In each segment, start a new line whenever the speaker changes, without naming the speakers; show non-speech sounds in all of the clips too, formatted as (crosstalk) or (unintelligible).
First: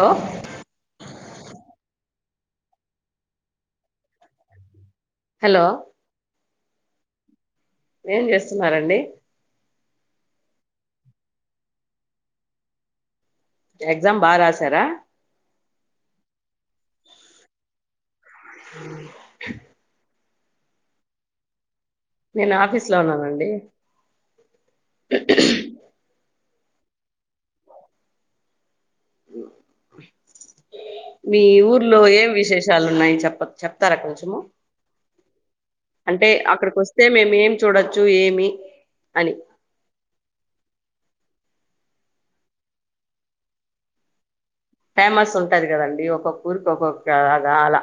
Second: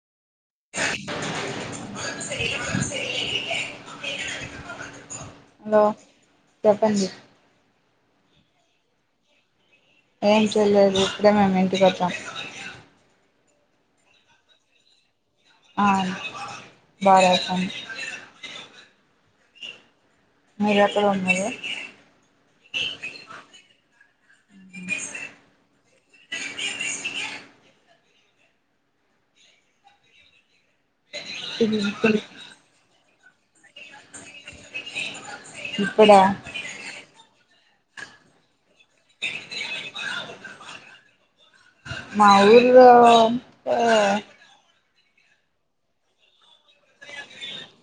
Hello
అను సరలే మ సరి (unintelligible)
హలో
చెప్పండి
ఏం జేస్తున్నారండి
ఏం చేయలేదు ఇప్పుడే మేము ఇంటికి వచ్చాం
ఎగ్జామ్ బాగా రాసారా
ఆ బాగా రాసాను
అ (inaudible)
మీరు ఎక్కడ ఉన్నారు
నేను ఆఫీస్ లో ఉన్నానండి మీ ఊర్లో ఏం విశేషాలు ఉన్నాయి చెప్ప చెప్తారా కొంచెము
ఇక్కడ
అంటే అక్కడికి వస్తే మేమేం చూడొచ్చు ఏమి అని
మాఊరి లో ఆ
ఫేమస్ ఉంటది కదండి ఒక్కొక్క ఊరికి ఒక్కొక్కలాగా అలా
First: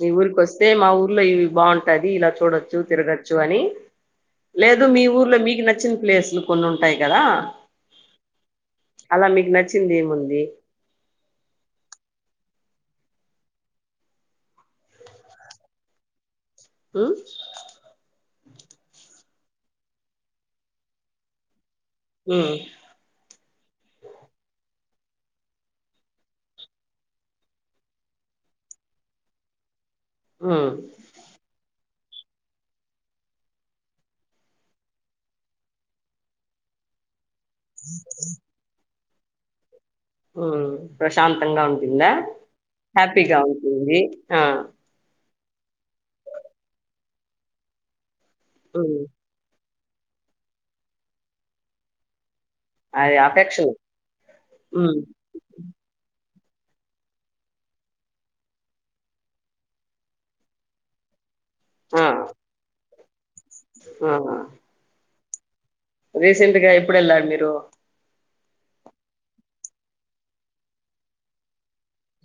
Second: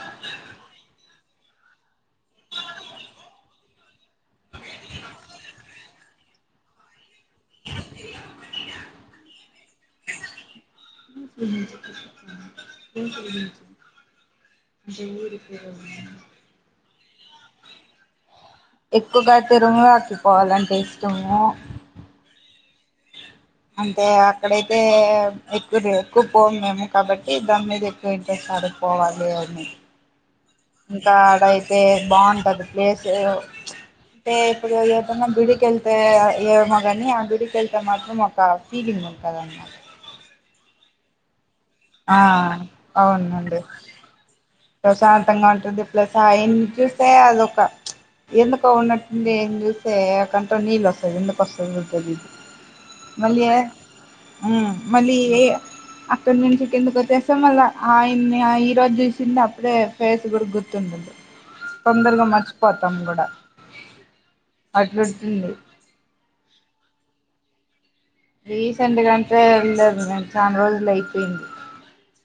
మీ ఊరికి వస్తే మా ఊర్లో ఇవి బాగుంటాది ఇలా చూడొచ్చు తిరగచ్చు అని లేదు మీ ఊర్లో మీకు నచ్చిన ప్లేసులు కొన్ని ఉంటాయి కదా అలా మీకు నచ్చింది ఏముంది
(inaudible) జ (inaudible)
ఉమ్
ఎక్కువగా తిరుంగ ఆకిపోవాలంటే ఇష్టము
ఉమ్
అంటే అక్కడైతే ఎక్కువ ఎక్కువ పోం మేము కాబట్టి దాని మీద ఎక్కువ ఇంట్రెస్ట్ అక్కడి పోవాలీ అని
ఉమ్
ఇంకా ఆడయితే బాగుంటది ప్లేసు అంటే ఇప్పుడు ఏదన్నా గుడికెళ్తే ఏమో కానీ ఆ గుడి వెళ్తే మాత్రం ఒక ఫీలింగ్ ఉంటది అన్నమాట
ఉమ్ ప్రశాంతంగా ఉంటుందా
ఆ
హ్యాపీగా
అవునండి
ఉంటుంది ఆ
ప్రశాంతంగా ఉంటుంది ప్లస్ ఆయన్ని చూస్తే అదొక ఎందుకు
హ్మ్.
ఉన్నట్టుండి నిన్ను జూస్తే కంట్లో నీళ్ళ వస్తది ఎందుకు వస్తదో తెలీదు
అది
మళ్ళీ ఏ
అఫెక్షన్.
ఉమ్
హ్మ్.
మళ్ళీ ఏ ఇక్కడ నుంచి కిందకి వచ్చేస్తా మళ్ళా ఆయన్ని ఈ రోజు జూసి చిన్నప్పుడే ఫేస్ కూడా గుర్తుండదు తొందరగా మర్చిపోతాం గూడా
ఆహా
ఇ (inaudible)
రీసెంట్ గా ఎప్పుడు యెళ్ళారు మీరు
రీసెంట్ గా అంటే ఏమ్ లేదు చానా రోజులు అయిపోయింది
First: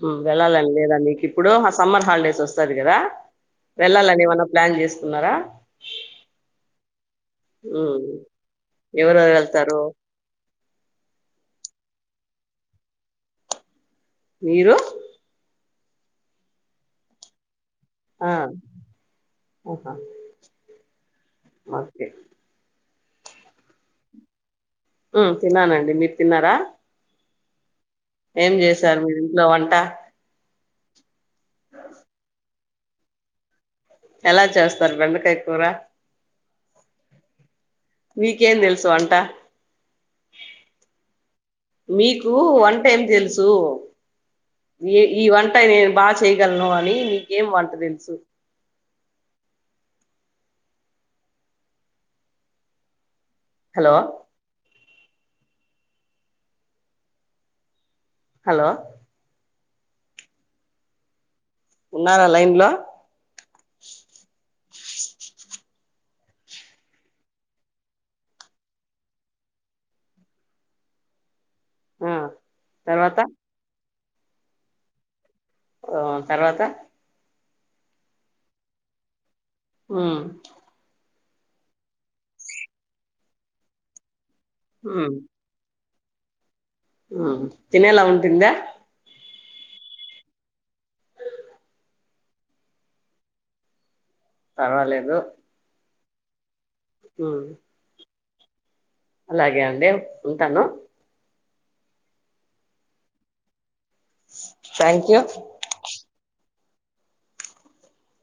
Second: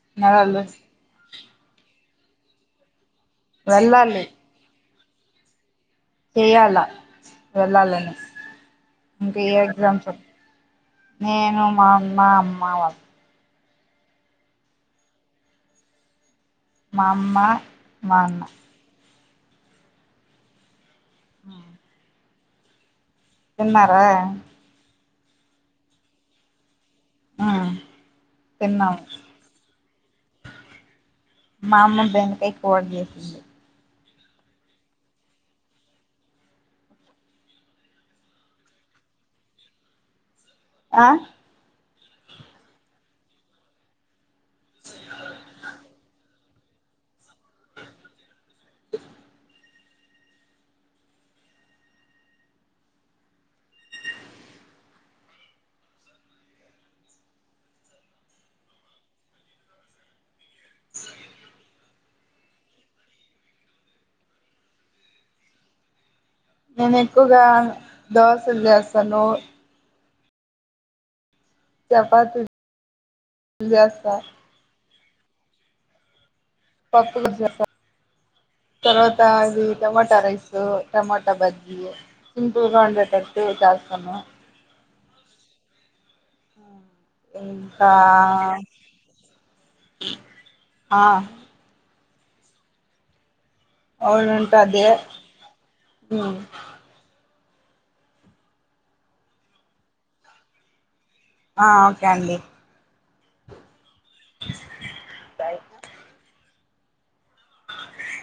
ఉమ్
నెలలు
వెళ్ళాలని లేదా నీకు ఇప్పుడు సమ్మర్ హాలిడేస్ వస్తది గదా
వెళ్ళాలి
వెళ్ళాలని ఏమన్నా ప్లాన్ జేసుకున్నారా
చేయాలా
హ్మ్.
వెళ్ళాలని
ఎవరెవరు
ఇంకా ఏ
వెళ్తారు?
ఎగ్జామ్స్ నేను మా అమ్మ మావాళ్ళు
మీరు
మా అమ్మ మా
ఆ!
అన్న
ఆహా ఓకే
తిన్నారా
ఉమ్ తిన్నానండి మీరు తిన్నారా
ఆ
ఏం జేసారు మీరు ఇంట్లో వంట
మా అమ్మ బెండకాయ్ కూర జేసింది
ఎలా చేస్తారు బెండకాయ్ కూర.? మీకేం దేల్సు వంటా.?
ఆ.
మీకు వంటెం దెల్సు.? ఈ ఈ వంట నేను బా చేయ్. గల్ను అని మీకేం వంట దెల్సు.? ! హాలో. హలో.
స (inaudible)
ఉన్నారా లైన్లో.?
నేనుక్కుగా దోశల్ జేస్తాను.
ఆ
చెపాతీ ల్
తర్వాత
జేస్తా. !
ఆన్.
పప్పు గుజ్జు. (inaudible) తర్వాత అది
ఉమ్
టమాటా రైస్ టమా. టా బజ్జీ సింపుల్గా ఉండేటటు చస్తాను.
ఊహ్మ్.
ఇంకా.
తినేలా ఉంటుందా
ఆ. అవుళాంటదే.
పర్వాలేదు
ఊ.
హా. అలాగే అండి. ఉంటాను.
ఆ ఓకే అండి.
థ్యాంక్యూ.
అ